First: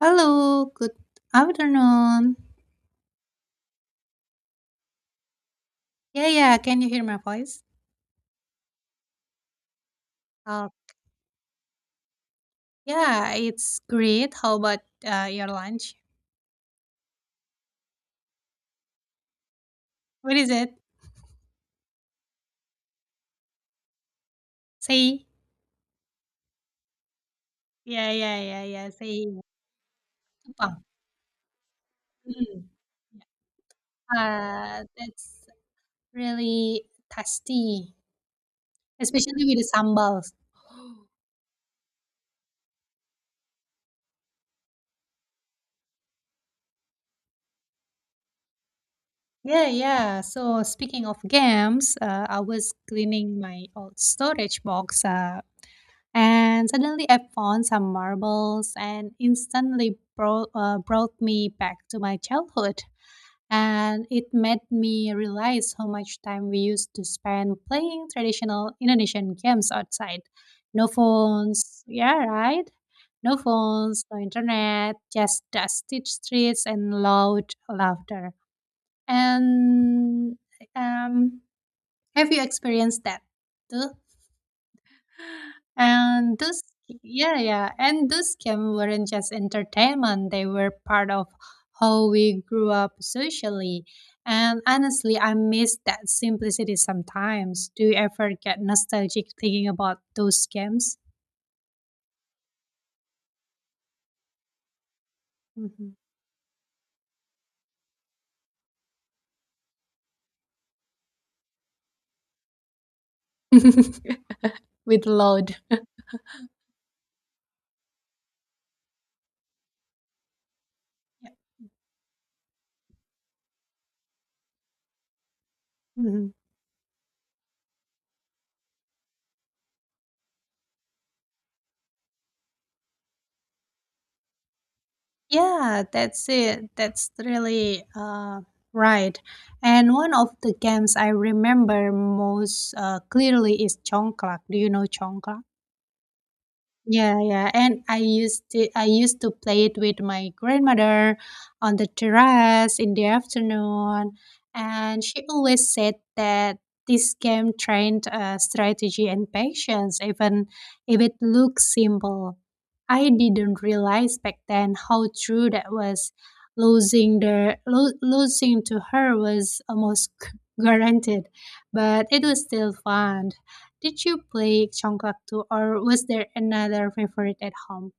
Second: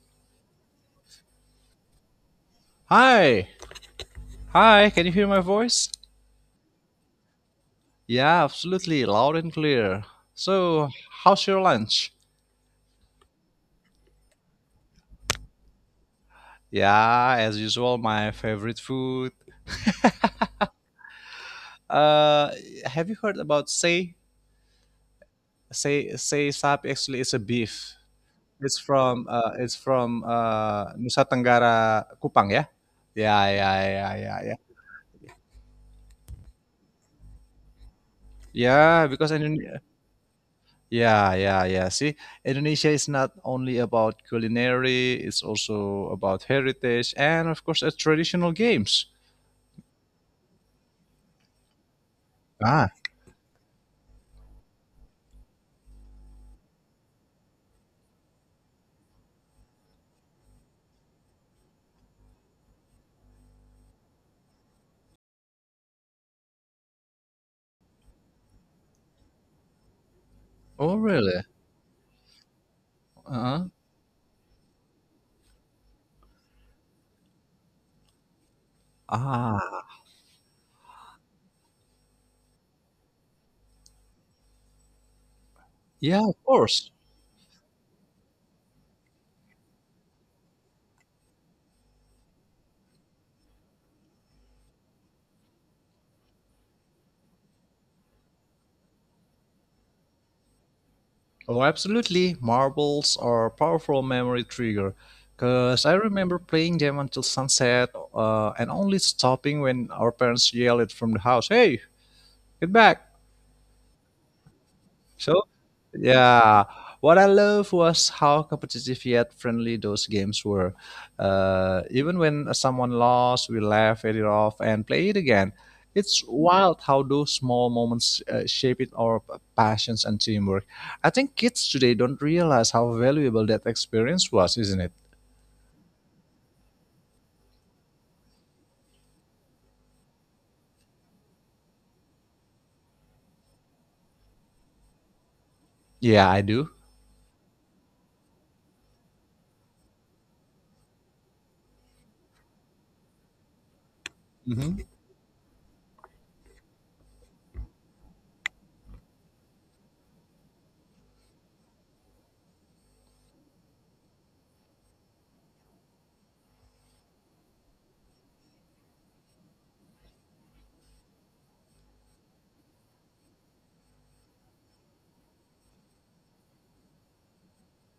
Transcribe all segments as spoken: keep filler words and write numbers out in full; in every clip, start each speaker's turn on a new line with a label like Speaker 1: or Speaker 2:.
Speaker 1: Hello, good afternoon.
Speaker 2: Hi, hi, can you hear my voice?
Speaker 1: Yeah, yeah, can you hear my voice?
Speaker 2: Yeah, absolutely, loud and clear.
Speaker 1: Oh,
Speaker 2: So, how's your lunch?
Speaker 1: yeah, it's great. How about uh, your lunch?
Speaker 2: Yeah, as usual, my favorite food.
Speaker 1: What is it?
Speaker 2: Uh, have you heard about say
Speaker 1: Say.
Speaker 2: say say sap? Actually, it's a beef.
Speaker 1: Yeah, yeah, yeah,
Speaker 2: It's
Speaker 1: yeah. Say.
Speaker 2: from uh, it's from
Speaker 1: Tumpang.
Speaker 2: uh, Nusa Tenggara Kupang,
Speaker 1: Mm.
Speaker 2: yeah. Yeah, yeah, yeah, yeah, yeah.
Speaker 1: Yeah. Uh, that's really tasty,
Speaker 2: Yeah, because
Speaker 1: especially with the
Speaker 2: Indone-
Speaker 1: sambals.
Speaker 2: Yeah, yeah, yeah. See, Indonesia is not only about culinary, it's also about heritage and, of course, uh, traditional games.
Speaker 1: Yeah, yeah. So speaking of games, uh, I was
Speaker 2: Ah,
Speaker 1: cleaning my old storage box, uh, And suddenly I found some marbles and instantly brought, uh, brought me back to my childhood. And it made me realize how much time we used to spend playing traditional Indonesian games outside. No
Speaker 2: oh, really?
Speaker 1: phones, yeah, right? No
Speaker 2: Uh-huh.
Speaker 1: phones, no internet, just dusty streets and loud laughter.
Speaker 2: Ah,
Speaker 1: And um, have you experienced that too?
Speaker 2: yeah, of
Speaker 1: And this,
Speaker 2: course.
Speaker 1: yeah, yeah. And this scam weren't just entertainment, they were part of how we grew up socially. And honestly, I miss that simplicity sometimes. Do you ever get nostalgic thinking about those scams?
Speaker 2: Oh, absolutely. Marbles are a powerful memory trigger. Because I
Speaker 1: Hmm.
Speaker 2: remember playing them until sunset uh, and only stopping when our parents yelled it from the house, Hey, get back!
Speaker 1: With
Speaker 2: So.
Speaker 1: load.
Speaker 2: Yeah. What I love was how competitive yet friendly those games were.
Speaker 1: Yeah.
Speaker 2: Uh, even when someone lost, we laughed it off and play it again. It's
Speaker 1: Mhm.
Speaker 2: wild how those small moments uh, shape it our p- passions and teamwork. I think kids today don't realize how valuable that experience was, isn't it?
Speaker 1: Yeah, that's it. That's really uh, right. And one of the games I remember most uh, clearly is Chongklak. Do you know Chongklak?
Speaker 2: Yeah, I do.
Speaker 1: Yeah, yeah. And I used to I used to play it with my grandmother on the terrace in the afternoon,
Speaker 2: Mhm.
Speaker 1: and she always said that this game trained uh, strategy and patience, even if it looks simple. I didn't realize back then how true that was. Losing the lo- losing to her was almost guaranteed, but it was still fun. Did you play Congkak too, or was there another favorite at home?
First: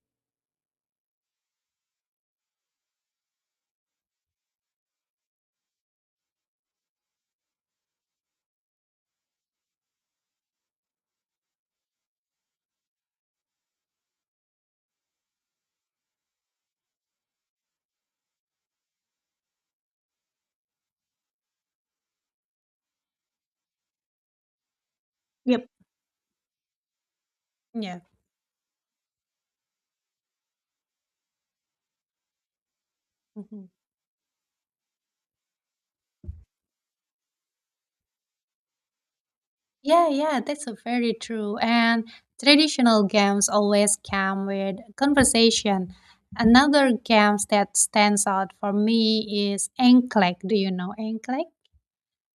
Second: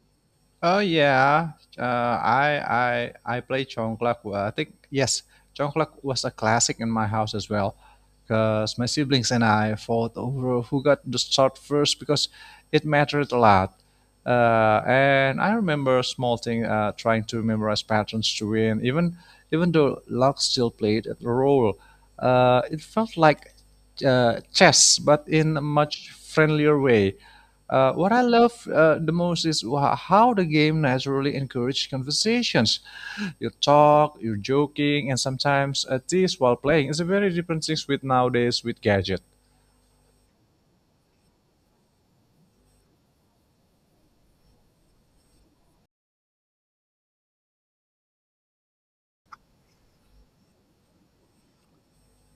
Speaker 2: Oh yeah, uh, I I I play Congklak. Well, I think yes, Congklak was a classic in my house as well, because my siblings and I fought over who got the start first because it mattered a lot. Uh, and I remember a small thing, uh, trying to memorize patterns to win. Even even though luck still played a role, uh, it felt like uh, chess, but in a
Speaker 1: Yep.
Speaker 2: much friendlier way. Uh,
Speaker 1: Yeah.
Speaker 2: what I love uh, the most is wha- how the game naturally encourages conversations. You
Speaker 1: Hmm.
Speaker 2: talk, you're joking, and sometimes a tease while playing. It's a very different thing with nowadays with gadget.
Speaker 1: Yeah, yeah, that's a very true. And traditional games always come with conversation. Another games that stands out for me is Enclick. Do you know Enclick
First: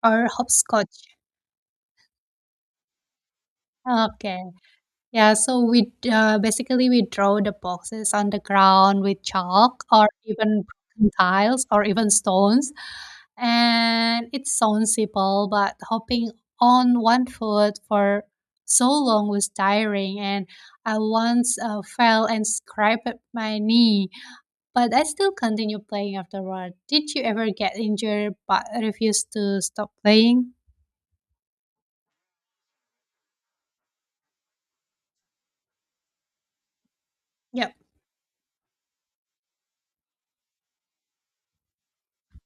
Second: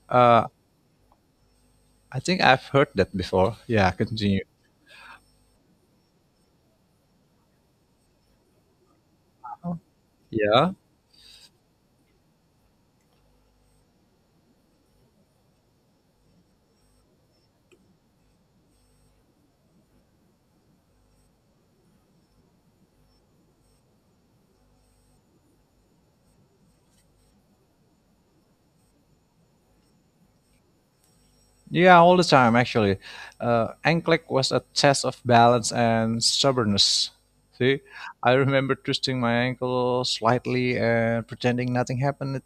Speaker 1: or hopscotch?
Speaker 2: I think I've heard that before. Yeah,
Speaker 1: Okay.
Speaker 2: continue.
Speaker 1: Yeah, so we uh, basically we draw the boxes on the ground with chalk or even
Speaker 2: Yeah.
Speaker 1: broken tiles or even stones. And it sounds simple, but hopping on one foot for so long was tiring. And I once uh, fell and scraped my knee, but I still continue playing afterward. Did you ever get injured but refuse to stop playing?
Speaker 2: Yeah, all the time actually. Uh, N C L E X was a test of balance and stubbornness.
Speaker 1: Yep.
Speaker 2: See, I remember twisting my ankle slightly and pretending nothing happened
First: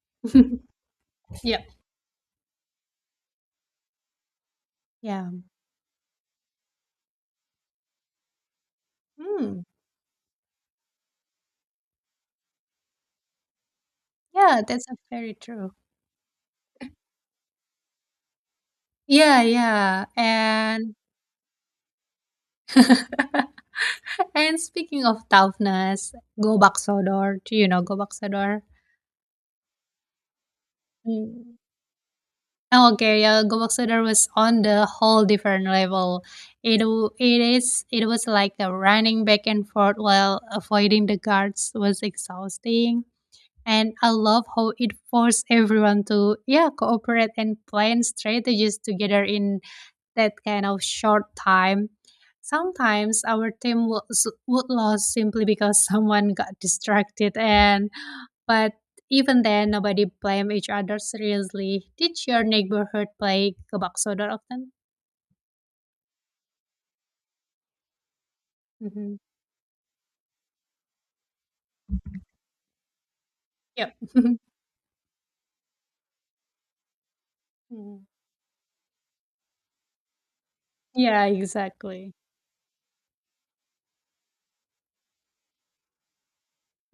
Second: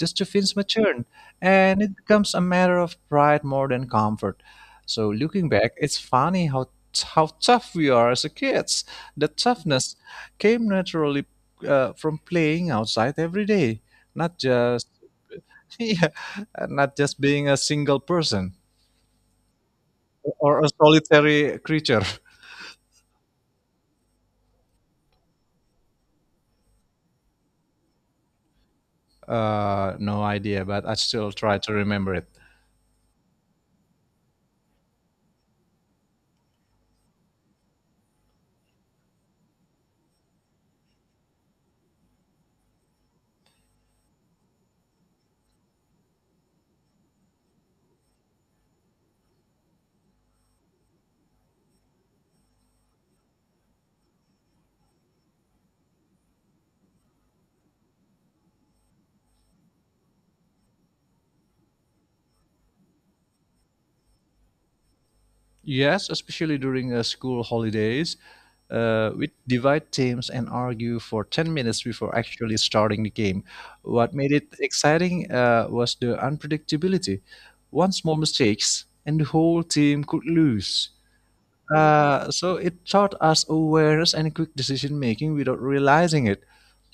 Speaker 2: just to finish my turn,
Speaker 1: Yep.
Speaker 2: and it becomes a matter of pride more than comfort. So
Speaker 1: Yeah.
Speaker 2: looking back, it's funny how how tough we are as a kids. The
Speaker 1: Hmm.
Speaker 2: toughness came naturally uh, from playing outside every day, not
Speaker 1: Yeah, that's
Speaker 2: just
Speaker 1: a very true.
Speaker 2: yeah, not just being a single person
Speaker 1: Yeah, yeah.
Speaker 2: or a
Speaker 1: And
Speaker 2: solitary creature.
Speaker 1: and speaking of toughness, go back Sodor. Do you know go back Sodor?
Speaker 2: Uh, no idea, but I still
Speaker 1: Mm.
Speaker 2: try to remember it.
Speaker 1: Okay, yeah, Gobak Sudar was on the whole different level. It w- it is it was like a running back and forth while avoiding the guards was exhausting. And I love how it forced everyone to, yeah, cooperate and plan strategies together in that kind of short time. Sometimes our team would, would lose simply because someone got distracted, and but even then nobody blame each other seriously. Did your neighborhood play kabak soda often?
Speaker 2: Yes, especially during uh, school holidays, uh,
Speaker 1: Mm-hmm.
Speaker 2: which divide teams and argue for 10 minutes before actually starting the game.
Speaker 1: Yep.
Speaker 2: What made it exciting uh, was the unpredictability. One
Speaker 1: Mhm.
Speaker 2: small mistake, and the whole team could lose.
Speaker 1: Yeah, exactly.
Speaker 2: Uh, so it taught us awareness and quick decision making without realizing it.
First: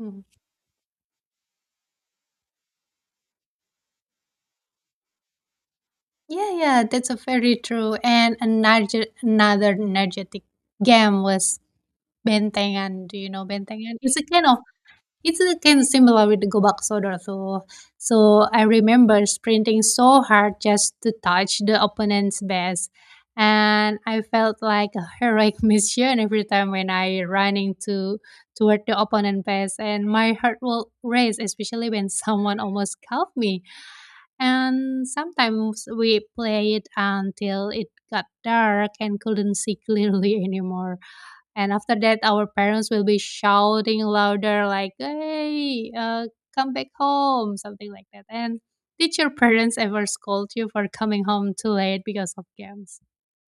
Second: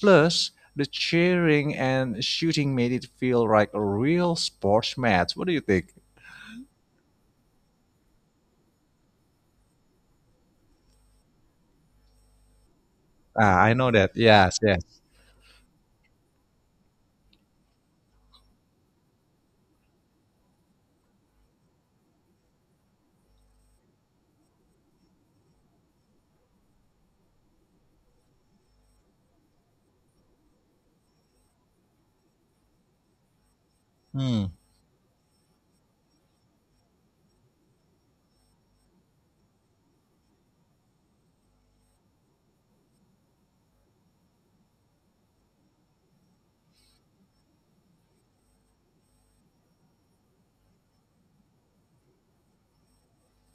Speaker 1: Mm-hmm.
Speaker 2: Plus, the cheering and shooting made it feel like a real sports match. What do you think?
Speaker 1: Yeah, yeah, that's a very true. And another another energetic game was Bentengan. Do you know
Speaker 2: Ah, I know
Speaker 1: Bentengan?
Speaker 2: that.
Speaker 1: It's a kind of
Speaker 2: Yes, yes.
Speaker 1: it's a kind of similar with the Gobak Sodor. So, so I remember sprinting so hard just to touch the opponent's base, and I felt like a heroic mission every time when I running to toward the opponent base, and my heart will race, especially when someone almost caught me,
Speaker 2: Hmm.
Speaker 1: and sometimes we played until it got dark and couldn't see clearly anymore. And after that, our parents will be shouting louder, like, hey, uh, come back home, something like that. And did your parents ever scold you for coming home too late because of games?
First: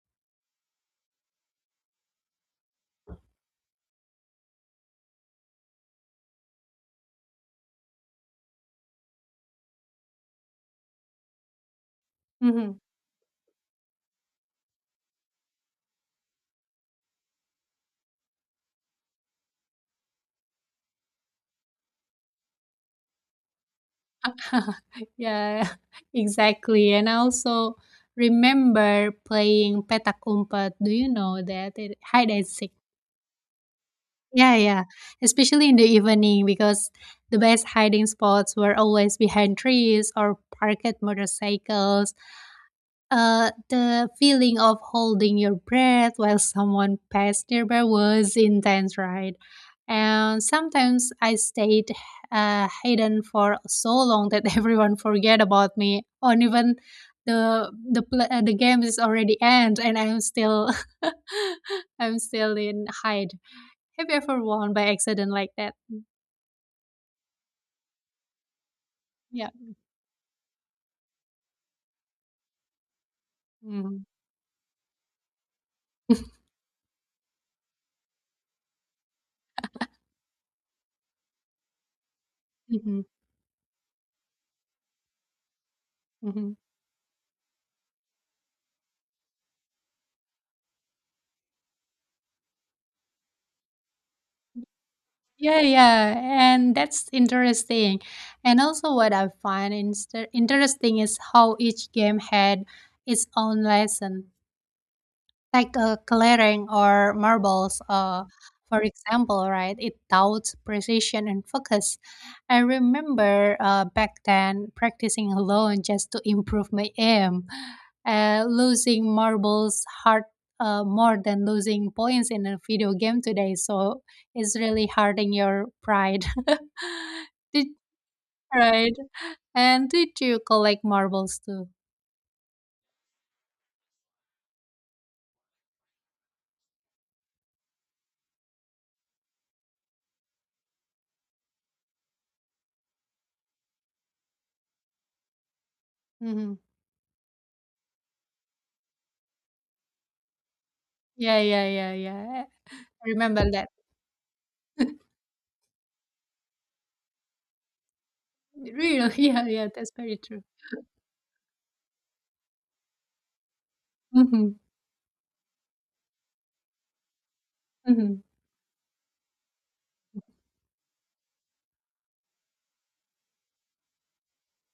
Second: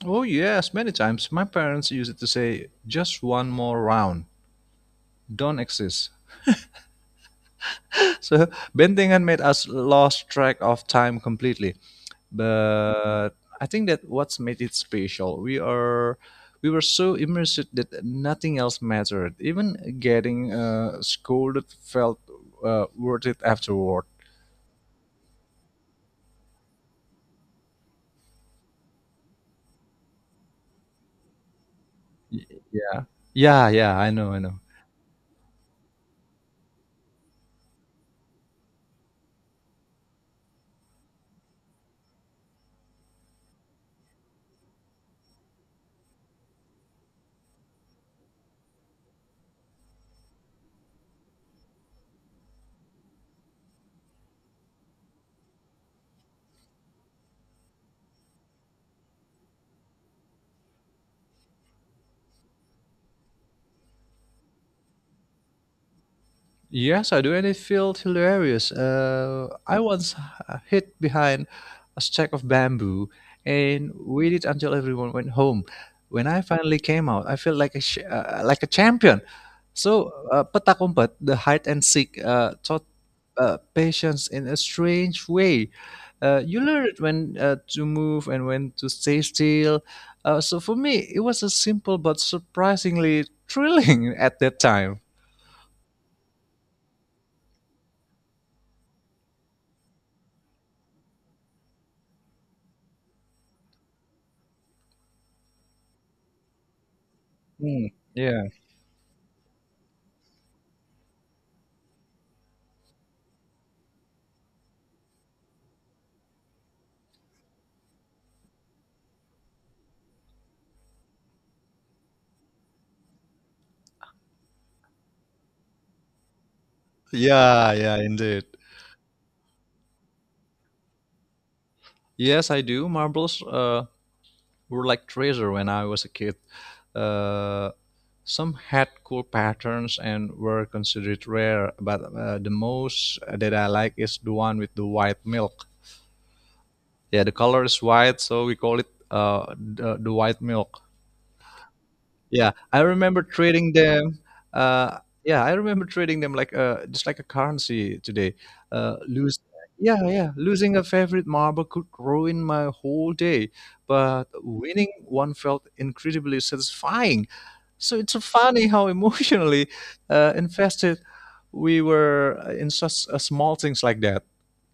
Speaker 2: Oh, yes, many times. My parents used to say, just one more round, don't exist. So, Bentingan made us lost track of time completely.
Speaker 1: Hmm.
Speaker 2: But I think that what's made it special, we are. We were so immersed that nothing else mattered. Even getting uh, scolded felt uh, worth it afterward.
Speaker 1: Yeah, exactly. And I also remember playing petak umpet. Do you know that? It, hide
Speaker 2: Y-
Speaker 1: and seek.
Speaker 2: Yeah. Yeah, yeah, I know, I
Speaker 1: Yeah,
Speaker 2: know.
Speaker 1: yeah. Especially in the evening because the best hiding spots were always behind trees or parked motorcycles. Uh, the feeling of holding your breath while someone passed nearby was intense, right? And sometimes I stayed uh, hidden for so long that everyone forget about me, or even the the pl- uh, the game is already end, and I'm still I'm still in hide. Have you ever won by accident like that?
Speaker 2: Yes, I do, and it felt hilarious. Uh,
Speaker 1: Yeah.
Speaker 2: I once h- hid behind a stack of bamboo and
Speaker 1: Mm.
Speaker 2: waited until everyone went home. When I finally came out, I felt like a sh- uh, like a champion. So, uh, petak umpet, the hide and seek, uh, taught
Speaker 1: Mhm,
Speaker 2: uh, patience in a strange way. Uh,
Speaker 1: mhm.
Speaker 2: you learn when uh, to move and when to stay still. Uh, so for me, it was a simple but surprisingly thrilling at that time.
Speaker 1: Yeah, yeah, and that's interesting. And also what I find inst interesting is how each game had its own lesson. Like a clearing or marbles,
Speaker 2: Hmm.
Speaker 1: uh,
Speaker 2: Yeah.
Speaker 1: for example, right? It doubts precision and focus. I remember uh, back then practicing alone just to improve my aim, uh, losing marbles hard, uh, more than losing points in a video game today. So it's really hurting your pride. did,
Speaker 2: Did
Speaker 1: right? And did you collect marbles too?
Speaker 2: Yes, I do. Marbles uh, were like treasure when I was a kid. Uh, some had cool patterns and were considered rare, but uh, the most that I like is the one with the white milk.
Speaker 1: Hmm.
Speaker 2: Yeah, the color is white, so we call it uh, the, the white milk.
Speaker 1: Yeah, yeah, yeah, yeah.
Speaker 2: Yeah, I
Speaker 1: I
Speaker 2: remember
Speaker 1: remember that.
Speaker 2: trading them. Uh, yeah, I remember trading them like uh, just like a currency today. Uh,
Speaker 1: Real,
Speaker 2: lose.
Speaker 1: yeah, yeah, that's
Speaker 2: Yeah,
Speaker 1: very
Speaker 2: yeah.
Speaker 1: true.
Speaker 2: Losing a favorite marble could ruin my whole day, but
Speaker 1: Mhm,
Speaker 2: winning one felt incredibly satisfying. So it's so
Speaker 1: mhm.
Speaker 2: funny how emotionally uh, invested we were in such uh, small things like that.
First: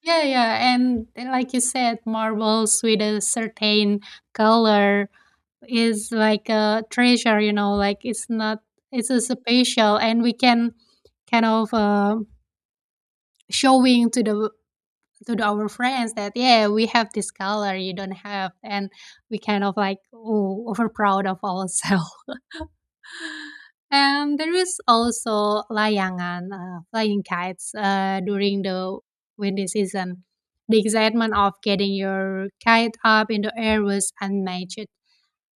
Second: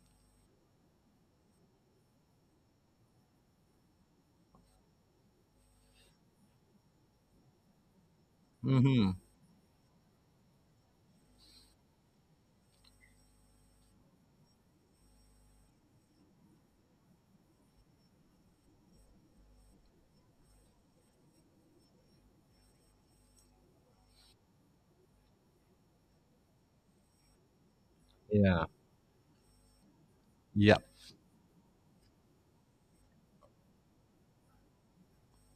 Speaker 1: Yeah, yeah, and then like you said, marbles with a certain color is like a treasure, you know, like it's not,
Speaker 2: Hmm.
Speaker 1: it's a special, and we can kind of uh, showing to the to the, our friends that, yeah, we have this color you don't have, and we kind of like, oh, over proud of ourselves. And there is also layangan, uh, flying kites uh, during
Speaker 2: Yeah,
Speaker 1: the windy season.
Speaker 2: yeah,
Speaker 1: The excitement of getting your kite up in the air was unmatched.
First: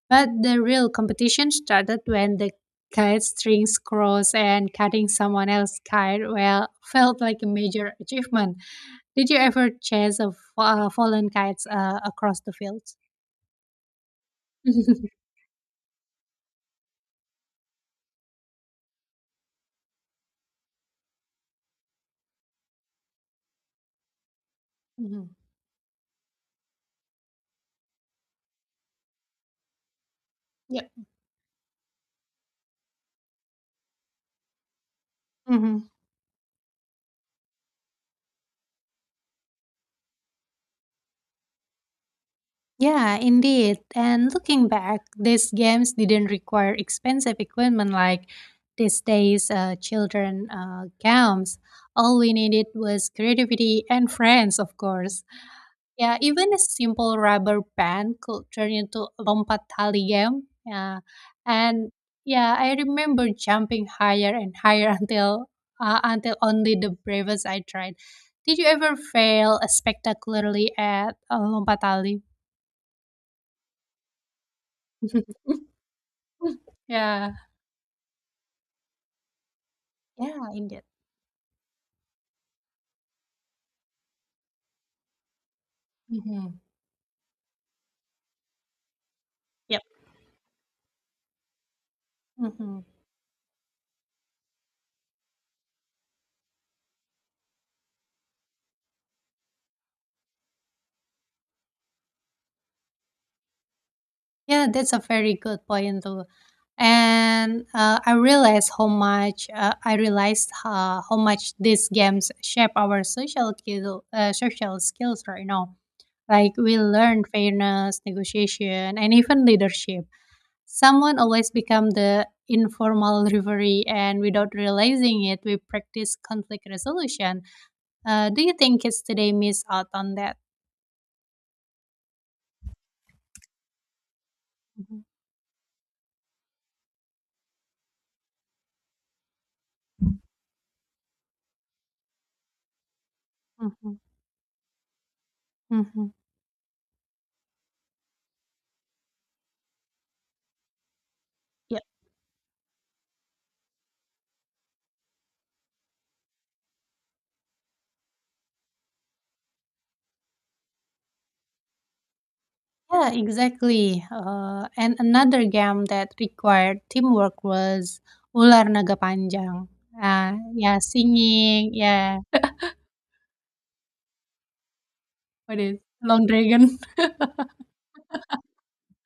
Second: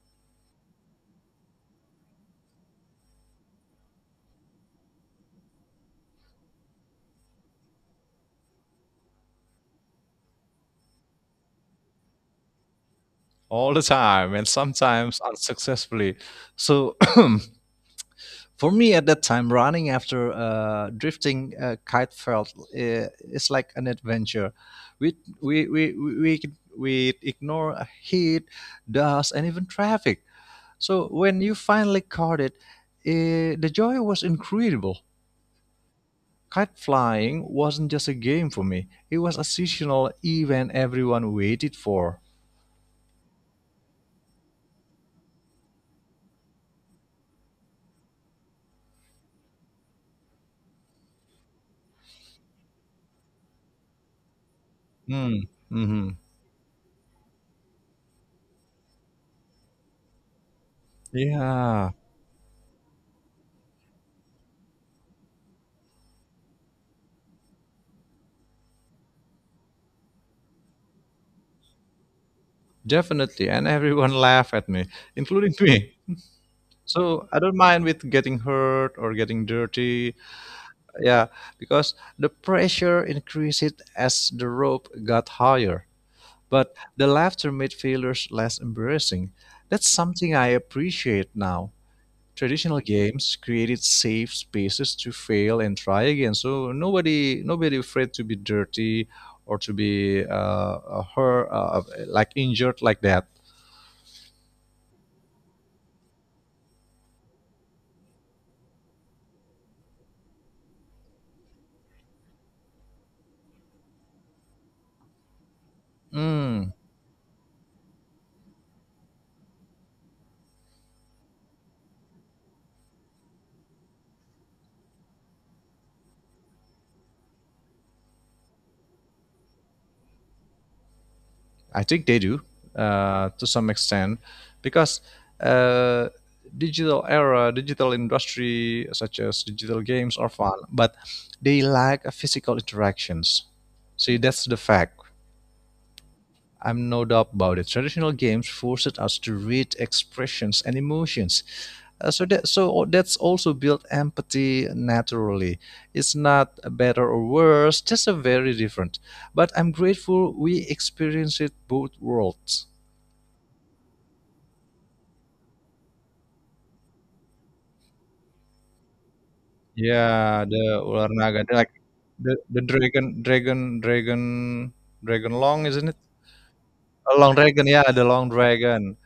Speaker 1: But the real competition started when the kite strings crossed, and cutting someone else's kite well felt like a major achievement. Did you ever chase a fa- uh, fallen kites uh, across the field?
Speaker 2: all the time, and sometimes unsuccessfully. So. For me at that time, running after uh, drifting uh, kite felt uh, is like an adventure. we
Speaker 1: Mhm.
Speaker 2: we we we, we we ignore heat, dust, and even traffic.
Speaker 1: Yeah.
Speaker 2: So when you finally caught it, eh, the joy was incredible.
Speaker 1: Mhm.
Speaker 2: Kite flying wasn't just a game for me; it was a seasonal event everyone waited for.
Speaker 1: Yeah, indeed. And looking back, these games didn't require expensive equipment like these days uh, children uh, games. All we needed was creativity and friends, of course.
Speaker 2: Hmm. Mhm.
Speaker 1: Yeah, even a simple rubber band could turn into a lompat tali game. Yeah, and
Speaker 2: Yeah,
Speaker 1: yeah, I remember jumping higher and higher until uh, until only the bravest I tried. Did you ever fail spectacularly at a lompat tali?
Speaker 2: definitely, and everyone laughed at me, including me. So
Speaker 1: Yeah.
Speaker 2: I don't mind with getting hurt or getting dirty.
Speaker 1: Yeah, indeed.
Speaker 2: Yeah, because the pressure increased as the rope got higher.
Speaker 1: Mhm.
Speaker 2: But the laughter made failures less embarrassing.
Speaker 1: Yep.
Speaker 2: That's something I appreciate now. Traditional
Speaker 1: Mhm.
Speaker 2: games created safe spaces to fail and try again. So nobody, nobody afraid to be dirty or to be uh, uh, hurt, uh, like injured like that.
Speaker 1: Yeah, that's a very good point too. And uh, I realized how much uh, I realized uh, how much these games shape our social skill, uh, social skills right now. Like
Speaker 2: Mm.
Speaker 1: we learn fairness, negotiation, and even leadership. Someone always become the informal referee, and without realizing it, we practice conflict resolution. Uh, do you think kids today miss out on that?
Speaker 2: I think they do uh, to some extent because
Speaker 1: Mm-hmm.
Speaker 2: uh, digital era, digital industry such as digital games are fun, but they lack a physical interactions.
Speaker 1: Mhm,
Speaker 2: See, that's the fact.
Speaker 1: mhm.
Speaker 2: I'm no doubt about it. Traditional games forced us to read expressions and emotions.
Speaker 1: Yeah,
Speaker 2: Uh, so that so o- that's also built empathy naturally. It's not better or worse, just a very different. But I'm grateful we experience it both worlds.
Speaker 1: yeah, exactly. Uh, and another game that required teamwork was Ular Naga Panjang. Uh,
Speaker 2: Yeah,
Speaker 1: yeah,
Speaker 2: the ular naga, the,
Speaker 1: singing.
Speaker 2: like
Speaker 1: Yeah,
Speaker 2: the the dragon, dragon, dragon, dragon
Speaker 1: what
Speaker 2: long,
Speaker 1: is
Speaker 2: isn't it?
Speaker 1: Long Dragon?
Speaker 2: A long dragon, yeah, the long dragon,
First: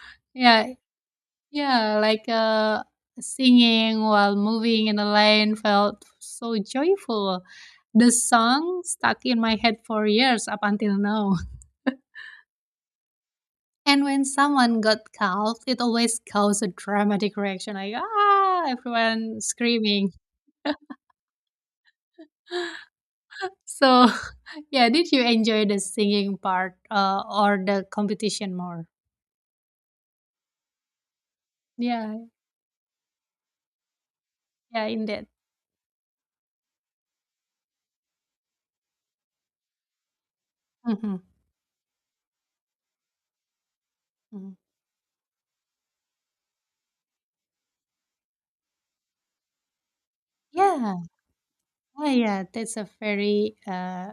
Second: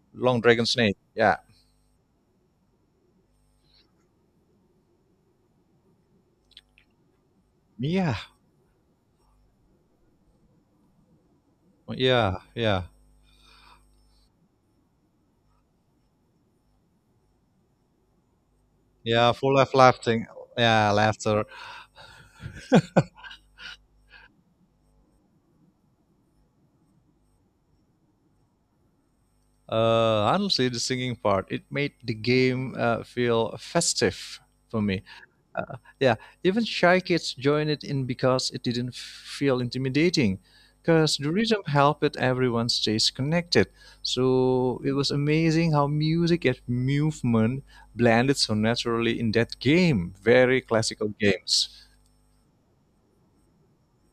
Speaker 2: long dragon
Speaker 1: Yeah,
Speaker 2: snake, yeah,
Speaker 1: yeah, like uh, singing while moving in a lane felt so joyful. The
Speaker 2: yeah,
Speaker 1: song stuck in my head for years up until now.
Speaker 2: yeah, yeah,
Speaker 1: And when someone got cuffed, it always caused a dramatic reaction, like, ah,
Speaker 2: yeah,
Speaker 1: everyone
Speaker 2: full of
Speaker 1: screaming.
Speaker 2: laughing, yeah, laughter.
Speaker 1: So, yeah, did you enjoy the singing part uh, or the competition more?
Speaker 2: Uh, honestly, the singing part it made the
Speaker 1: Yeah,
Speaker 2: game uh, feel festive for
Speaker 1: yeah,
Speaker 2: me.
Speaker 1: indeed.
Speaker 2: Uh, Yeah, even shy kids joined it in because it didn't feel intimidating.
Speaker 1: Mm-hmm.
Speaker 2: Because the rhythm helped everyone stays connected. So it was amazing how music and movement blended so naturally in that game. Very
Speaker 1: Yeah,
Speaker 2: classical games.
Speaker 1: yeah, yeah. That's a very uh,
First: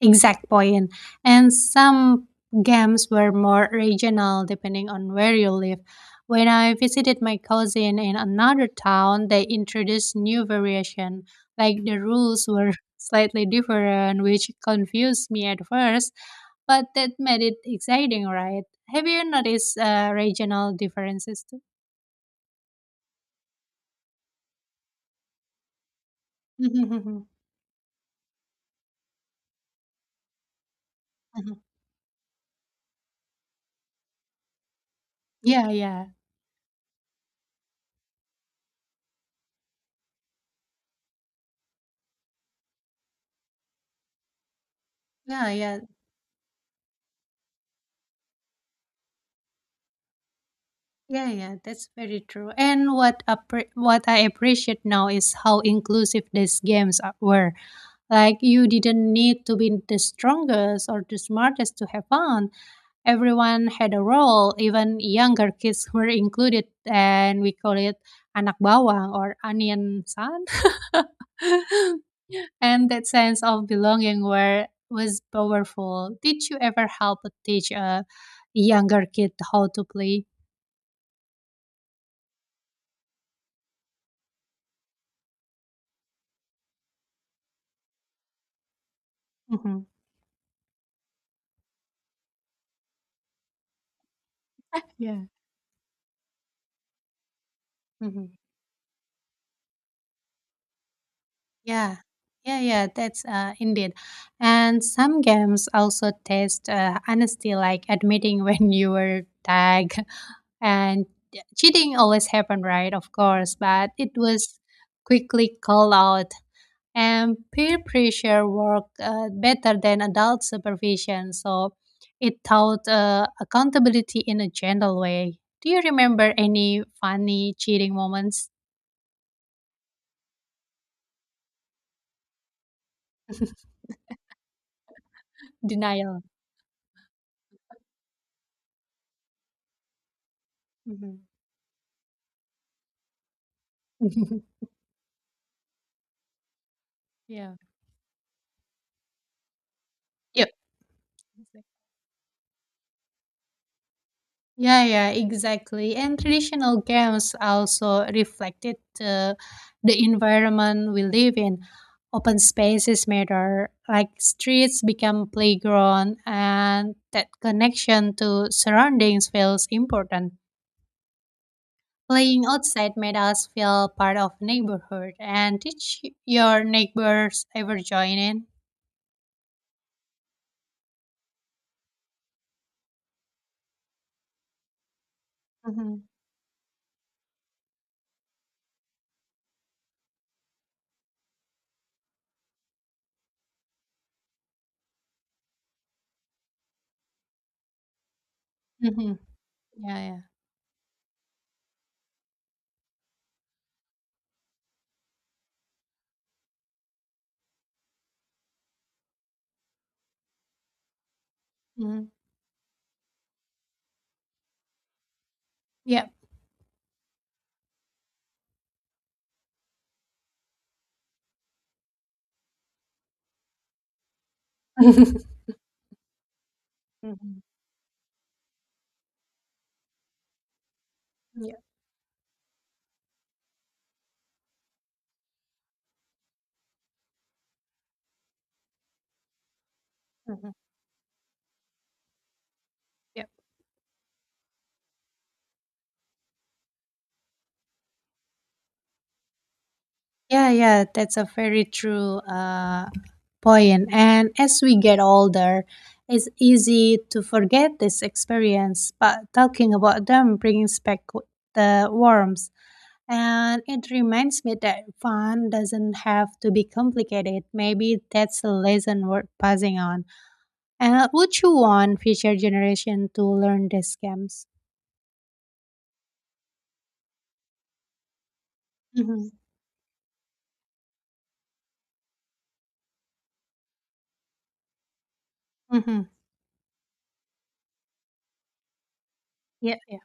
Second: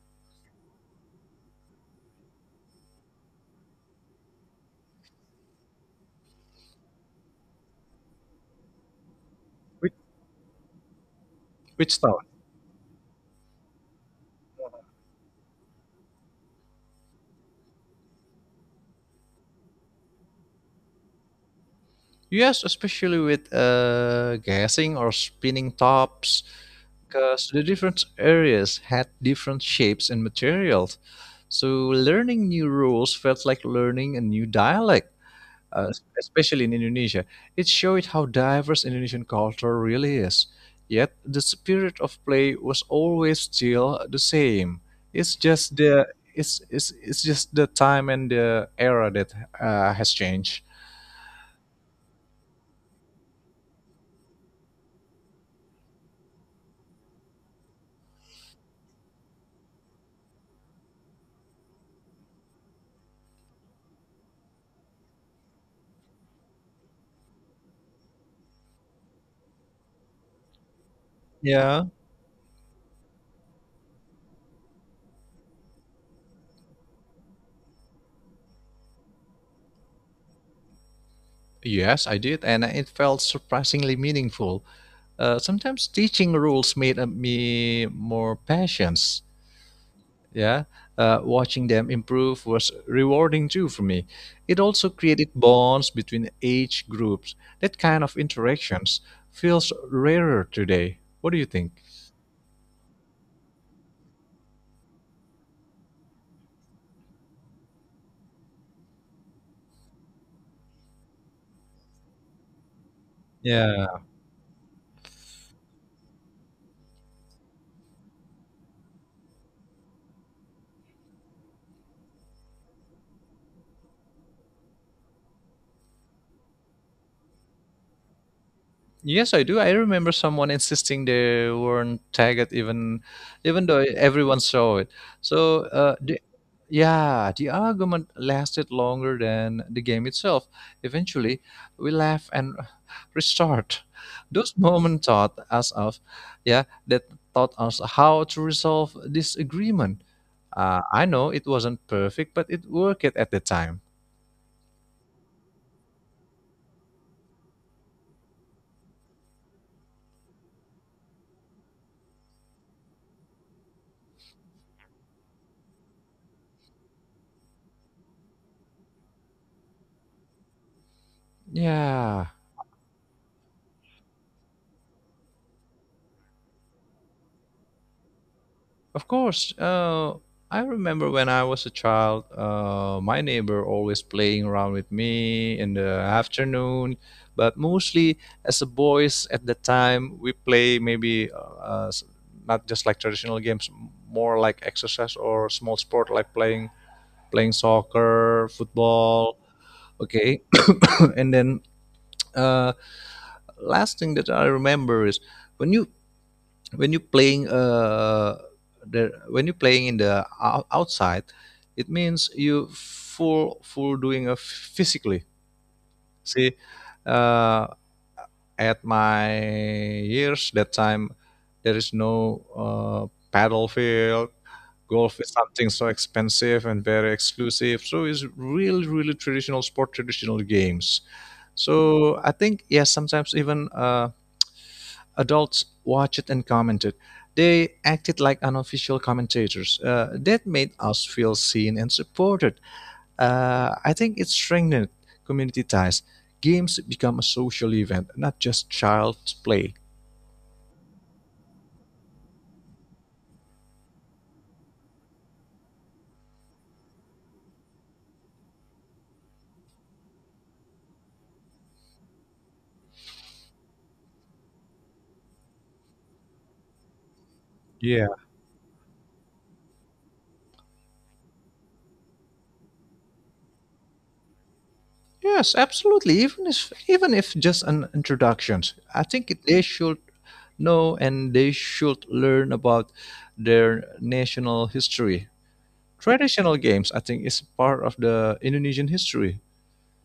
Speaker 1: Exact point. And some games were more regional depending on where you live. When I visited my cousin in another town, they
Speaker 2: Which,
Speaker 1: introduced new variation. Like,
Speaker 2: which
Speaker 1: the
Speaker 2: style?
Speaker 1: rules were slightly different, which confused me at first, but that made it exciting, right? Have you noticed uh, regional differences too?
Speaker 2: Yes, especially with uh, gassing or spinning tops, because the different areas had different shapes and materials. So learning new rules felt like learning a new dialect,
Speaker 1: Yeah,
Speaker 2: uh,
Speaker 1: yeah.
Speaker 2: especially in Indonesia. It showed how diverse Indonesian culture really is. Yet the spirit of play was always still the same. It's
Speaker 1: Yeah,
Speaker 2: just
Speaker 1: yeah.
Speaker 2: the it's, it's, it's just the time and the era that uh, has changed.
Speaker 1: Yeah, yeah, that's very true. And what appre- what I appreciate now is how inclusive these games are- were. Like, you didn't need to be the strongest or the smartest to have fun. Everyone had a role. Even younger kids were included, and we call it anak bawang or onion son.
Speaker 2: Yeah.
Speaker 1: And that sense of belonging were was powerful. Did you ever help teach a younger kid how to play?
Speaker 2: Yes, I did, and it felt surprisingly meaningful. Uh, sometimes teaching rules made uh, me more patient.
Speaker 1: Hmm.
Speaker 2: Yeah, uh, watching them improve was rewarding too for me. It also
Speaker 1: Yeah.
Speaker 2: created bonds between age groups. That kind of
Speaker 1: Mhm.
Speaker 2: interactions feels rarer today. What do you think?
Speaker 1: Yeah, yeah, yeah. That's uh, indeed. And some games also test uh, honesty, like admitting when you were tagged. And cheating always happened, right? Of course,
Speaker 2: Yeah.
Speaker 1: but it was quickly called out. And peer pressure worked uh, better than adult supervision, so it taught uh, accountability in a gentle way. Do you remember any funny cheating moments?
Speaker 2: Yes, I do. I remember someone insisting they weren't tagged, even even though everyone saw it. So, uh, the,
Speaker 1: Denial.
Speaker 2: yeah, the argument lasted longer than the game itself.
Speaker 1: Mhm.
Speaker 2: Eventually, we laugh and restart. Those moments taught us of, yeah, that
Speaker 1: Yeah.
Speaker 2: taught us how to resolve disagreement. Uh, I know it wasn't perfect, but it worked at the time.
Speaker 1: Yeah, yeah, exactly. And traditional games also reflected uh, the environment we live in. Open spaces matter, like streets become playground, and that connection to surroundings feels important.
Speaker 2: Yeah.
Speaker 1: Playing outside made us feel part of neighborhood. And did sh- your neighbors ever join in?
Speaker 2: Of course, uh, I remember when I was a child, uh, my neighbor always playing around with me in the
Speaker 1: Mm-hmm.
Speaker 2: afternoon. But mostly, as a boys at the time, we play maybe uh, uh, s- not just like traditional games, more like exercise or small sport, like playing playing soccer,
Speaker 1: Mm-hmm.
Speaker 2: football.
Speaker 1: Yeah, yeah.
Speaker 2: Okay, and then uh, last thing that I remember is when you when you're playing uh the when you're playing in the ou- outside. It
Speaker 1: Mm-hmm.
Speaker 2: means you full full doing a physically.
Speaker 1: Yeah.
Speaker 2: See, uh at my years that time, there is no uh paddle field. Golf is
Speaker 1: Mm.
Speaker 2: something so expensive and very
Speaker 1: Mm-hmm.
Speaker 2: exclusive, so it's really really traditional sport, traditional games.
Speaker 1: Yeah.
Speaker 2: So I think yes, sometimes even uh adults watched it and commented. They acted like unofficial commentators. Uh, that
Speaker 1: Mm-hmm.
Speaker 2: made us feel seen and supported.
Speaker 1: Yeah.
Speaker 2: Uh, I think it strengthened community ties. Games become a social event, not just child's play.
Speaker 1: Yeah, yeah, that's a very true uh, point. And as we get older, it's easy to forget this experience, but talking about them brings back w- the warmth. And it reminds me that fun doesn't have to be complicated. Maybe
Speaker 2: Yeah.
Speaker 1: that's a lesson worth passing on. And would you want future generation to learn these scams?
Speaker 2: Yes, absolutely. Even if even if just an introduction, I
Speaker 1: Mm-hmm.
Speaker 2: think it- they should know and they should learn about their national history.
Speaker 1: Mm-hmm.
Speaker 2: Traditional games, I think, is part of the Indonesian history.
Speaker 1: Yeah, yeah,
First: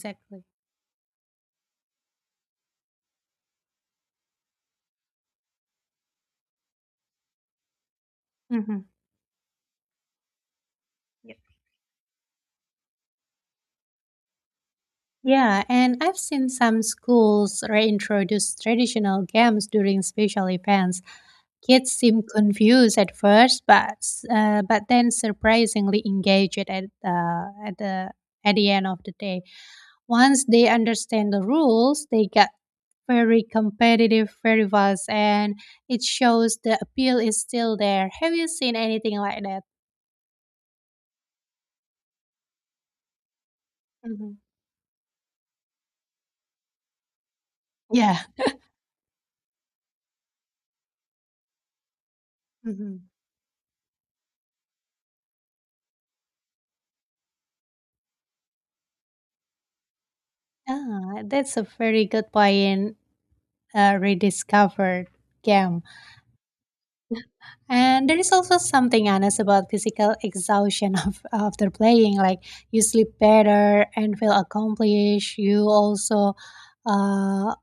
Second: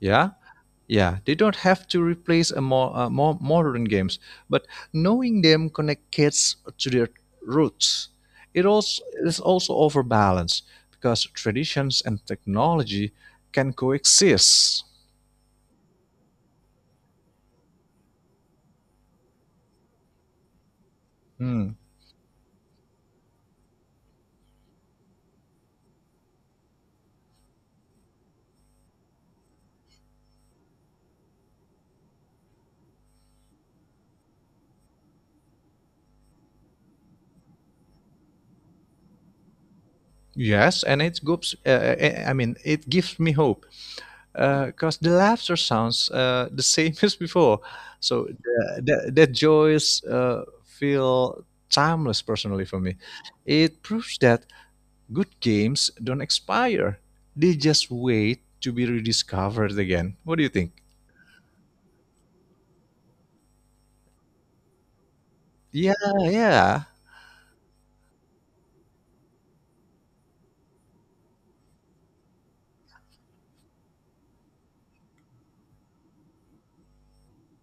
Speaker 2: Yeah. Yeah, they don't have to replace a more, uh, more modern games, but knowing them connect kids to their roots. It
Speaker 1: Mm-hmm.
Speaker 2: also is also overbalanced because
Speaker 1: Yeah.
Speaker 2: traditions and technology can coexist.
Speaker 1: Yeah, and I've seen some schools reintroduce traditional games during special events.
Speaker 2: Hmm.
Speaker 1: Kids seem confused at first, but s- uh, but then surprisingly engaged at the at the at the end of the day. Once they understand the rules, they get very competitive, very fast, and it shows the appeal is still there. Have you seen anything like that?
Speaker 2: Yes, and it gives. Uh, uh, I mean, it gives me hope
Speaker 1: Hmm.
Speaker 2: because the laughter sounds uh, the same as before.
Speaker 1: Yeah.
Speaker 2: So the, the, that joys uh, feel timeless personally for me.
Speaker 1: Hmm.
Speaker 2: It proves that good games don't expire. They just wait to be rediscovered again. What do you think?
Speaker 1: Ah, that's a very good point. uh, rediscovered game.
Speaker 2: Yeah, yeah.
Speaker 1: And there is also something honest about physical exhaustion of, after playing. Like you sleep better and feel accomplished. You also uh,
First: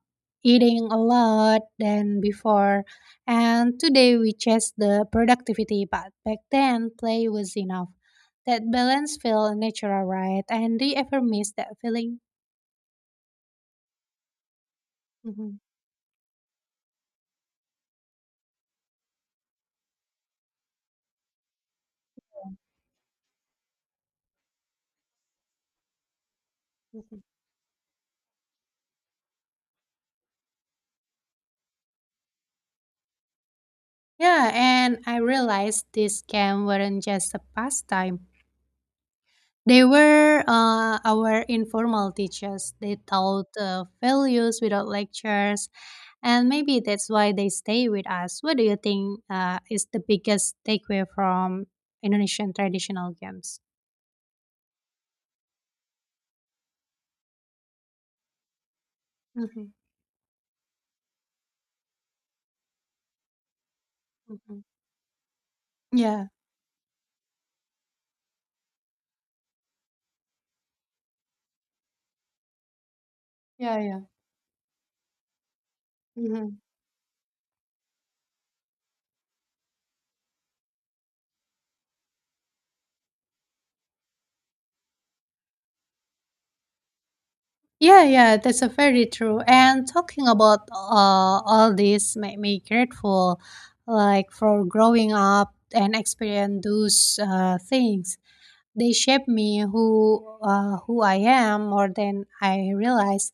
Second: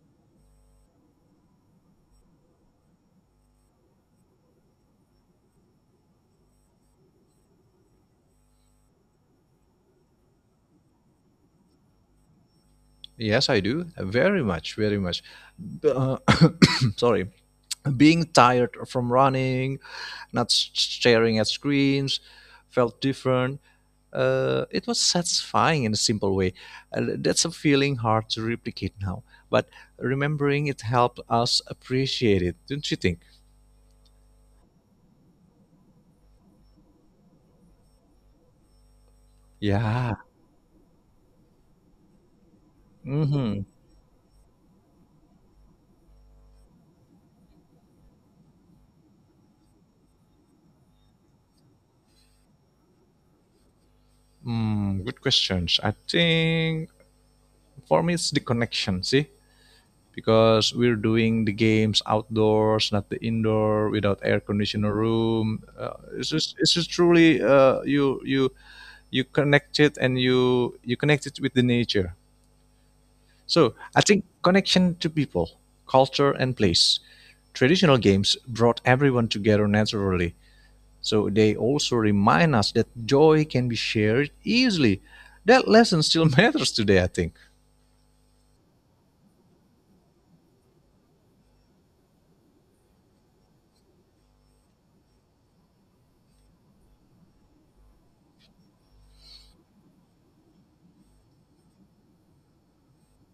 Speaker 1: eating a lot than before. And today we chase the productivity, but back then play was enough. That balance feel natural, right? And do you ever miss that feeling?
Speaker 2: Yes, I do. Very much, very much.
Speaker 1: Mhm,
Speaker 2: B- Uh, sorry. Being tired from running, not s- staring at screens, felt different. Uh, it was satisfying in a simple way. Uh,
Speaker 1: mhm.
Speaker 2: that's a feeling hard to replicate now. But remembering it helped us appreciate it, don't you think?
Speaker 1: Yeah, and I realized this game weren't just a pastime. They
Speaker 2: Yeah.
Speaker 1: were uh, our informal teachers. They taught
Speaker 2: Hmm.
Speaker 1: uh, values without lectures, and maybe that's why they stay with us. What do you think uh, is the biggest takeaway from Indonesian traditional games?
Speaker 2: Mm, good questions. I think for me it's the connection, see,
Speaker 1: Mm-hmm.
Speaker 2: because we're doing the games outdoors, not the indoor, without air
Speaker 1: Mm-hmm.
Speaker 2: conditioner room. Uh,
Speaker 1: Yeah.
Speaker 2: it's just it's just truly uh, you you you connect it and you you connect it with the nature. So
Speaker 1: Yeah, yeah.
Speaker 2: I think connection to people, culture, and
Speaker 1: Mm-hmm.
Speaker 2: place. Traditional games brought everyone together naturally, so they also remind us that joy can be shared easily. That lesson still matters today, I think.
Speaker 1: Yeah, yeah, that's a very true. And talking about uh, all this made me grateful, like for growing up and experience those uh, things. They shape me who uh, who I am more than I realize.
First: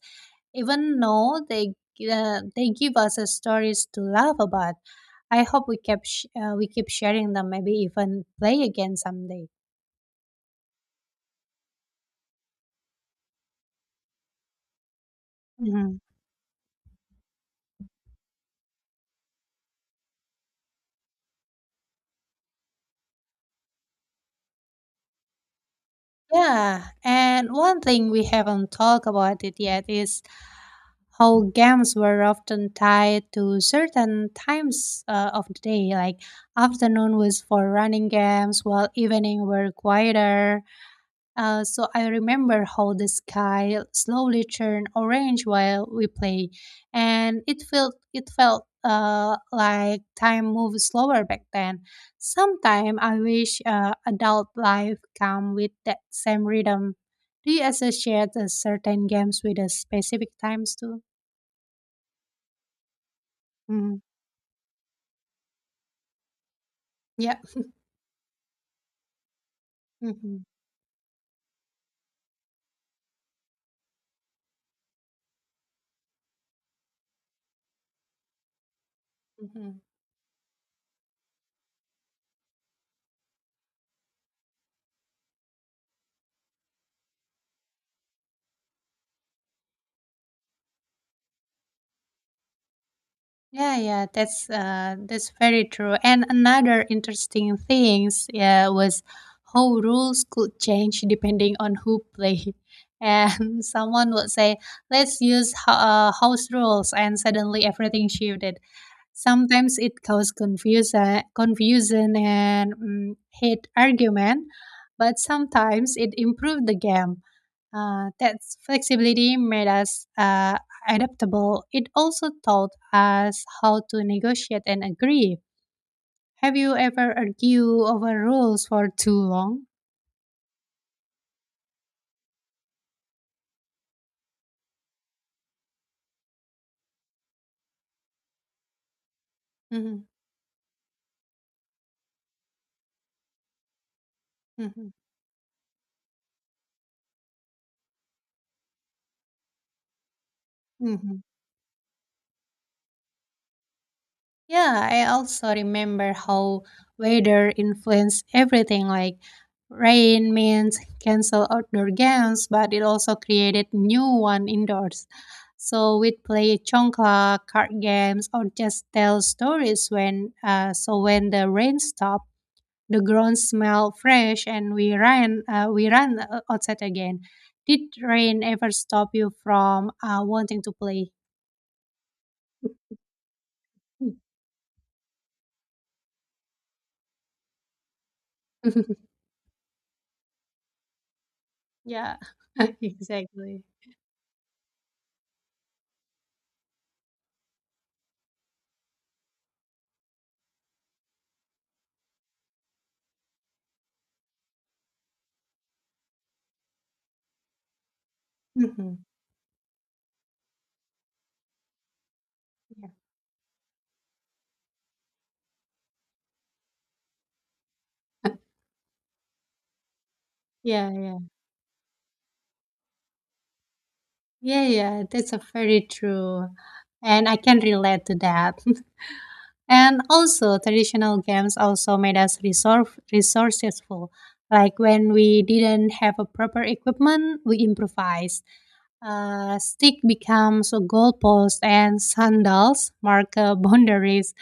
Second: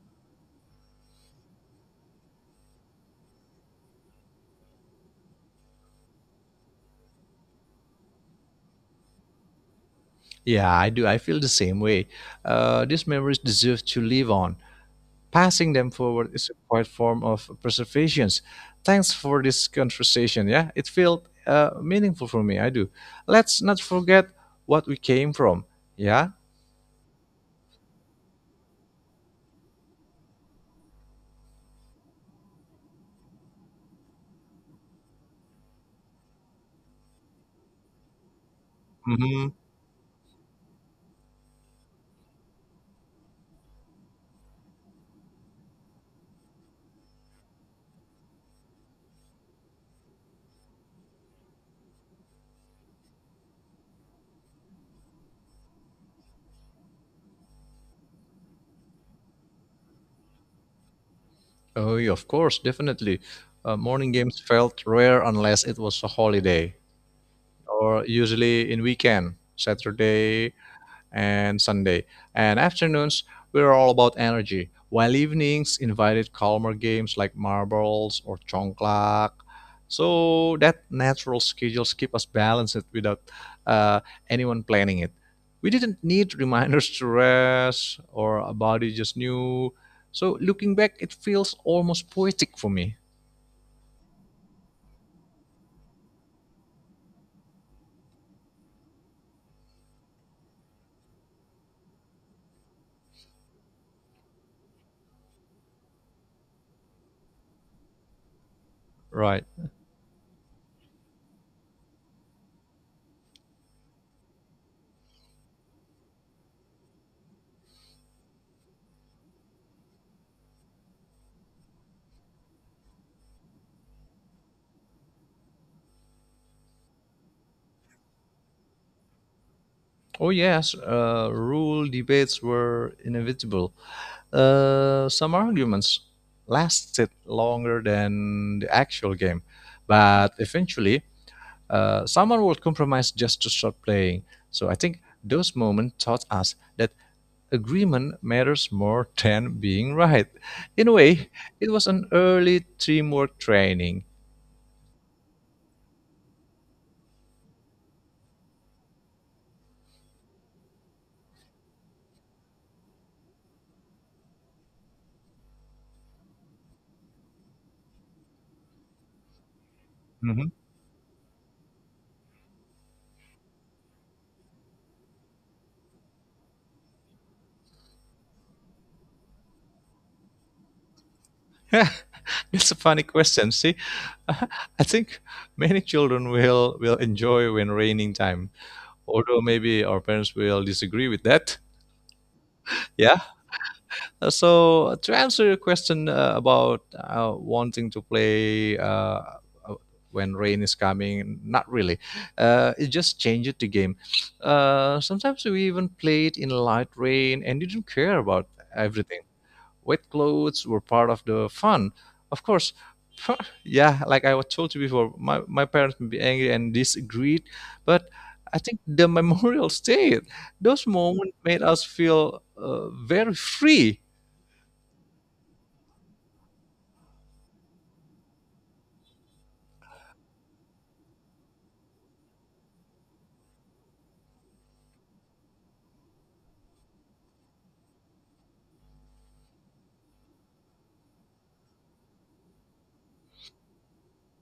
Speaker 1: Even though they uh, they give us uh, stories to laugh about. I hope we kept sh- uh, we keep sharing them. Maybe even play again someday.
Speaker 2: Yeah, I do. I feel the same way. Uh, these memories deserve to live on. Passing them
Speaker 1: Mhm.
Speaker 2: forward is a quiet form of preservation. Thanks for this conversation. Yeah, it felt uh, meaningful for me. I do. Let's not forget what we came from. Yeah.
Speaker 1: Yeah, and one thing we haven't talked about it yet is how games were often tied to certain times uh, of the day. Like afternoon was for running games, while evening
Speaker 2: hmm
Speaker 1: were quieter. Uh, so I remember how the sky slowly turned orange while we play, and it felt it felt uh, like time moved slower back then. Sometimes I wish uh, adult life come with that same rhythm. Do you associate uh, certain games with a specific times too?
Speaker 2: Oh, yeah, of course, definitely. Uh,
Speaker 1: Mm,
Speaker 2: morning games felt rare unless it was a holiday,
Speaker 1: yeah.
Speaker 2: or usually in weekend,
Speaker 1: hmm
Speaker 2: Saturday and Sunday. And afternoons, we're all about energy, while evenings invited calmer games like marbles or chongklak. So that natural schedules keep us balanced without uh, anyone planning it. We didn't need reminders to rest, or our body just knew. So looking back, it feels almost poetic for me.
Speaker 1: Yeah, yeah, that's uh, that's very true. And another interesting things, yeah, was how rules could change depending on who play. And someone would say, "Let's use ho- uh, house rules," and suddenly everything shifted.
Speaker 2: Right.
Speaker 1: Sometimes it causes confusion, confusion and mm, hate argument, but sometimes it improved the game. Uh, that flexibility made us uh, adaptable. It also taught us how to negotiate and agree. Have you ever argued over rules for too long?
Speaker 2: Oh yes, uh, rule debates were inevitable. Uh, some arguments lasted longer than the actual game,
Speaker 1: Mhm,
Speaker 2: but eventually, uh, someone would compromise just to stop playing. So I
Speaker 1: mhm,
Speaker 2: think those moments taught us that agreement matters more than being right. In a
Speaker 1: mhm.
Speaker 2: way, it was an early teamwork training.
Speaker 1: Yeah, I also remember how weather influenced everything. Like rain means cancel outdoor games, but it also created new one indoors. So we'd play chongkla, card games, or just tell stories when.
Speaker 2: Mhm.
Speaker 1: Uh, so when the rain stopped, the ground smelled fresh, and we ran. Uh, we ran uh, outside again. Did rain ever stop you from uh, wanting to play?
Speaker 2: That's a funny question. See, I think many children will will enjoy when raining time, although maybe our parents will disagree with that.
Speaker 1: Yeah,
Speaker 2: Yeah.
Speaker 1: exactly.
Speaker 2: Uh, so to answer your question uh, about uh, wanting to play uh, uh, when rain is coming, not really. Uh, it just changes the game. Uh, sometimes we even played in light rain and didn't care about
Speaker 1: Mhm.
Speaker 2: everything. Wet clothes were part of the fun, of course. Yeah, like I was told you before, my, my parents may be angry and disagreed, but I think the memorial stayed. Those
Speaker 1: Yeah, yeah, yeah,
Speaker 2: moments made us feel uh, very free.
Speaker 1: yeah, yeah, that's a very true, and I can relate to that. And also, traditional games also made us resource resourceful. Like when we didn't have a proper equipment, we improvised. Uh, stick becomes a goalpost, and sandals mark uh, boundaries.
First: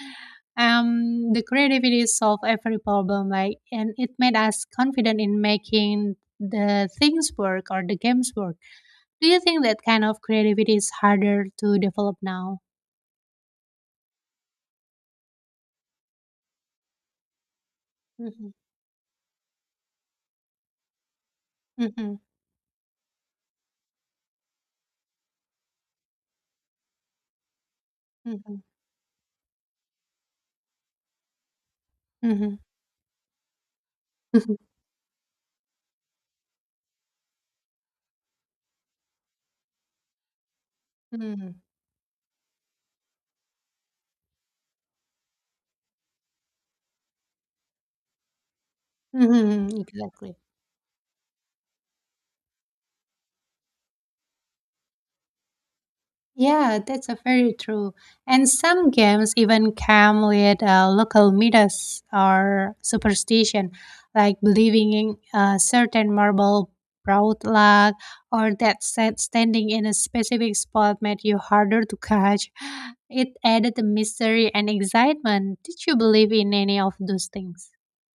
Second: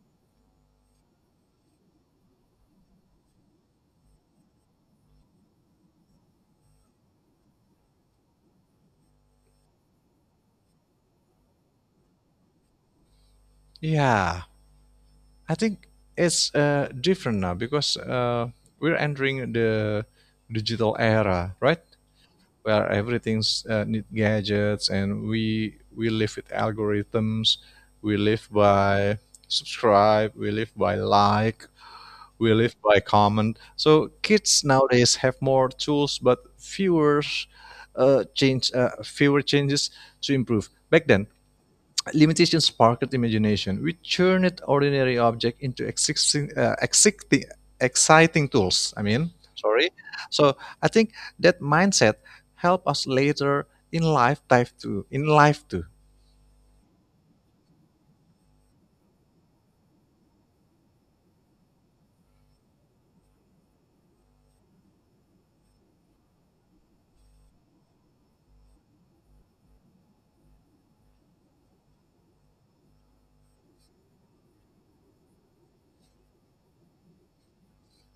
Speaker 1: Um, the creativity solved every problem, like, and it made us confident in making the things work or the games work. Do you think that kind of creativity is harder to develop now?
Speaker 2: Yeah, I think it's uh, different now because uh,
Speaker 1: Mhm,
Speaker 2: we're entering the digital era, right?
Speaker 1: mhm,
Speaker 2: Where everything's uh, need gadgets, and we we live with algorithms, we live
Speaker 1: mhm,
Speaker 2: by subscribe, we live by like, we
Speaker 1: mhm,
Speaker 2: live by comment. So
Speaker 1: mhm,
Speaker 2: kids nowadays have more tools, but fewer uh, change, uh, fewer changes to improve. Back then,
Speaker 1: mhm,
Speaker 2: limitations spark sparked imagination. We turn it ordinary object into existing, uh, exciting, exciting tools. I mean,
Speaker 1: mhm,
Speaker 2: sorry.
Speaker 1: exactly.
Speaker 2: So I think that mindset help us later in life dive to in life too.
Speaker 1: Yeah, that's a very true. And some games even come with uh, local myths or superstition, like believing in a certain marble brought luck, or that said standing in a specific spot made you harder to catch. It added the mystery and excitement. Did you believe in any of those things?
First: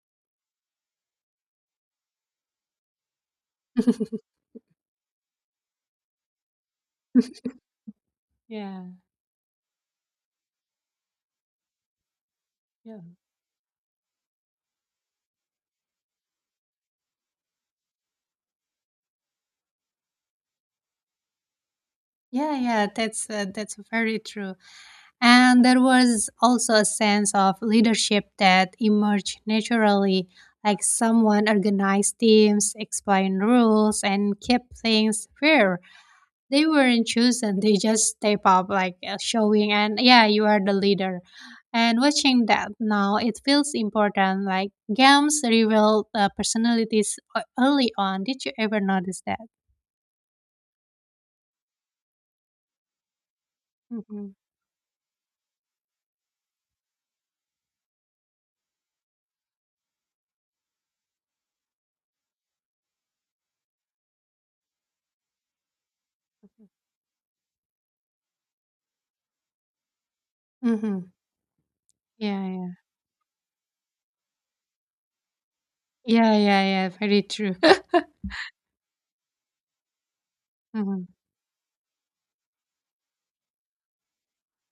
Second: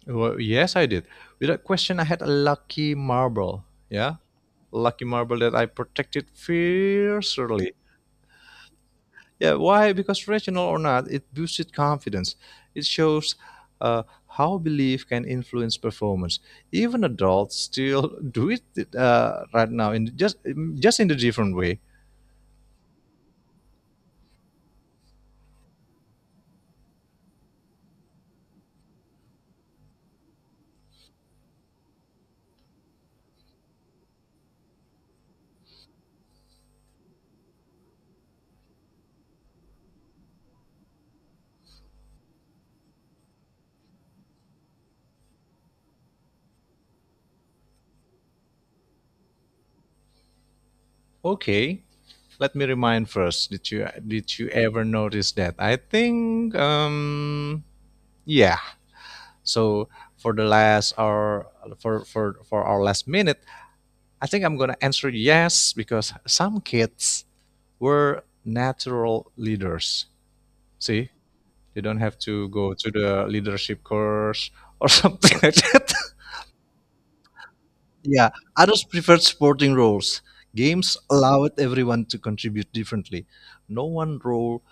Speaker 2: Well, yes, I did. Without question, I had a lucky marble. Yeah, lucky marble that I protected fiercely.
Speaker 1: Yeah,
Speaker 2: Yeah, why? Because rational or not, it boosted confidence. It
Speaker 1: yeah,
Speaker 2: shows uh, how belief can influence performance. Even adults still do it uh, right now in just um, just in a different way.
Speaker 1: yeah, yeah, That's uh, that's very true. And there was also a sense of leadership that emerged naturally, like someone organized teams, explained rules, and kept things fair. They weren't chosen, they just step up, like uh, showing, and yeah, you are the leader. And watching that now, it feels important. Like games reveal uh, personalities e- early on. Did you ever notice that?
Speaker 2: Okay, let me remind first. Did you
Speaker 1: Mm-hmm.
Speaker 2: did you ever notice that? I think um yeah. So for the last or for for for our last minute, I think I'm gonna answer yes because some kids were natural leaders.
Speaker 1: Mm-hmm.
Speaker 2: See, you don't have
Speaker 1: Yeah,
Speaker 2: to
Speaker 1: yeah,
Speaker 2: go to the leadership course or something like that.
Speaker 1: yeah, yeah, yeah. Very true.
Speaker 2: Yeah, others preferred sporting roles. Games allowed everyone to contribute differently. No one role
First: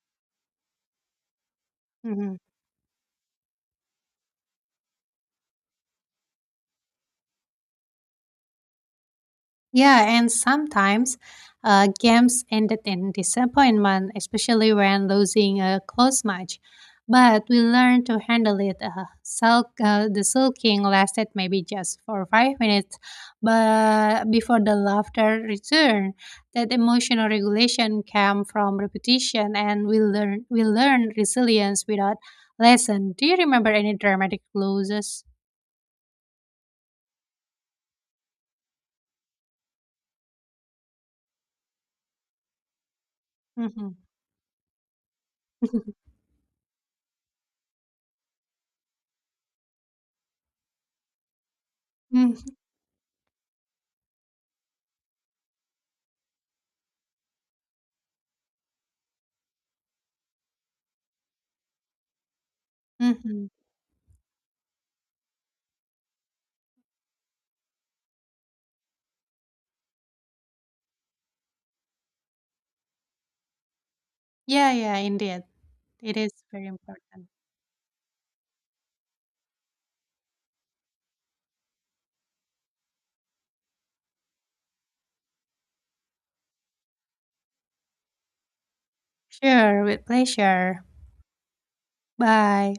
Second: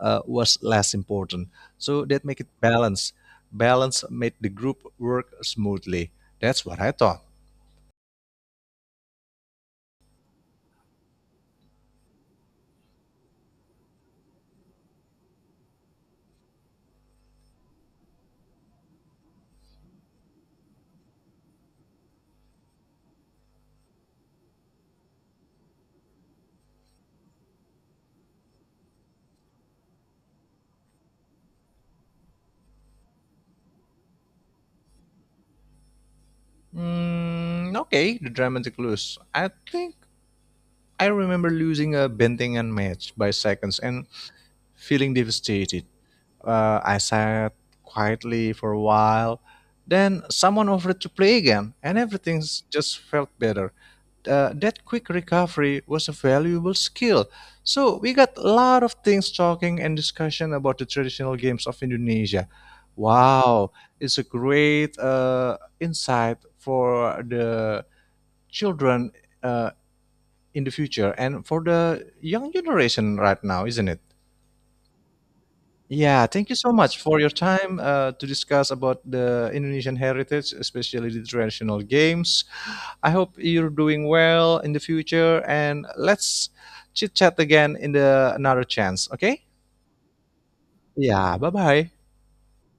Speaker 2: uh, was less important. So that
Speaker 1: Mm-hmm.
Speaker 2: make it balance. Balance made the group work smoothly. That's what I thought.
Speaker 1: Yeah, and sometimes uh, games ended in disappointment, especially when losing a close match. But we learned to handle it. Uh, sulk, uh, the sulking lasted maybe just for five minutes, but before the laughter returned, that emotional regulation came from repetition, and we learn we learn resilience without lesson. Do you remember any dramatic losses?
Speaker 2: Mm, okay, the dramatic lose. I think I remember losing a Bentingan match by seconds
Speaker 1: Hmm
Speaker 2: and feeling devastated. Uh, I sat quietly for a while. Then someone offered to play again, and everything s- just felt better. Uh, that quick recovery was a valuable skill. So we got a lot of things talking and discussion about the traditional games of Indonesia.
Speaker 1: hmm
Speaker 2: Wow, it's a great uh, insight for the children uh, in the future and for the young generation right now, isn't it?
Speaker 1: Yeah, yeah, indeed. It
Speaker 2: Yeah,
Speaker 1: is
Speaker 2: thank you
Speaker 1: very
Speaker 2: so much for
Speaker 1: important.
Speaker 2: your time uh, to discuss about the Indonesian heritage, especially the traditional games. I hope you're doing well in the future, and let's chit chat again in the another chance. Okay?
Speaker 1: Sure, with pleasure.
Speaker 2: Yeah. Bye bye.
Speaker 1: Bye.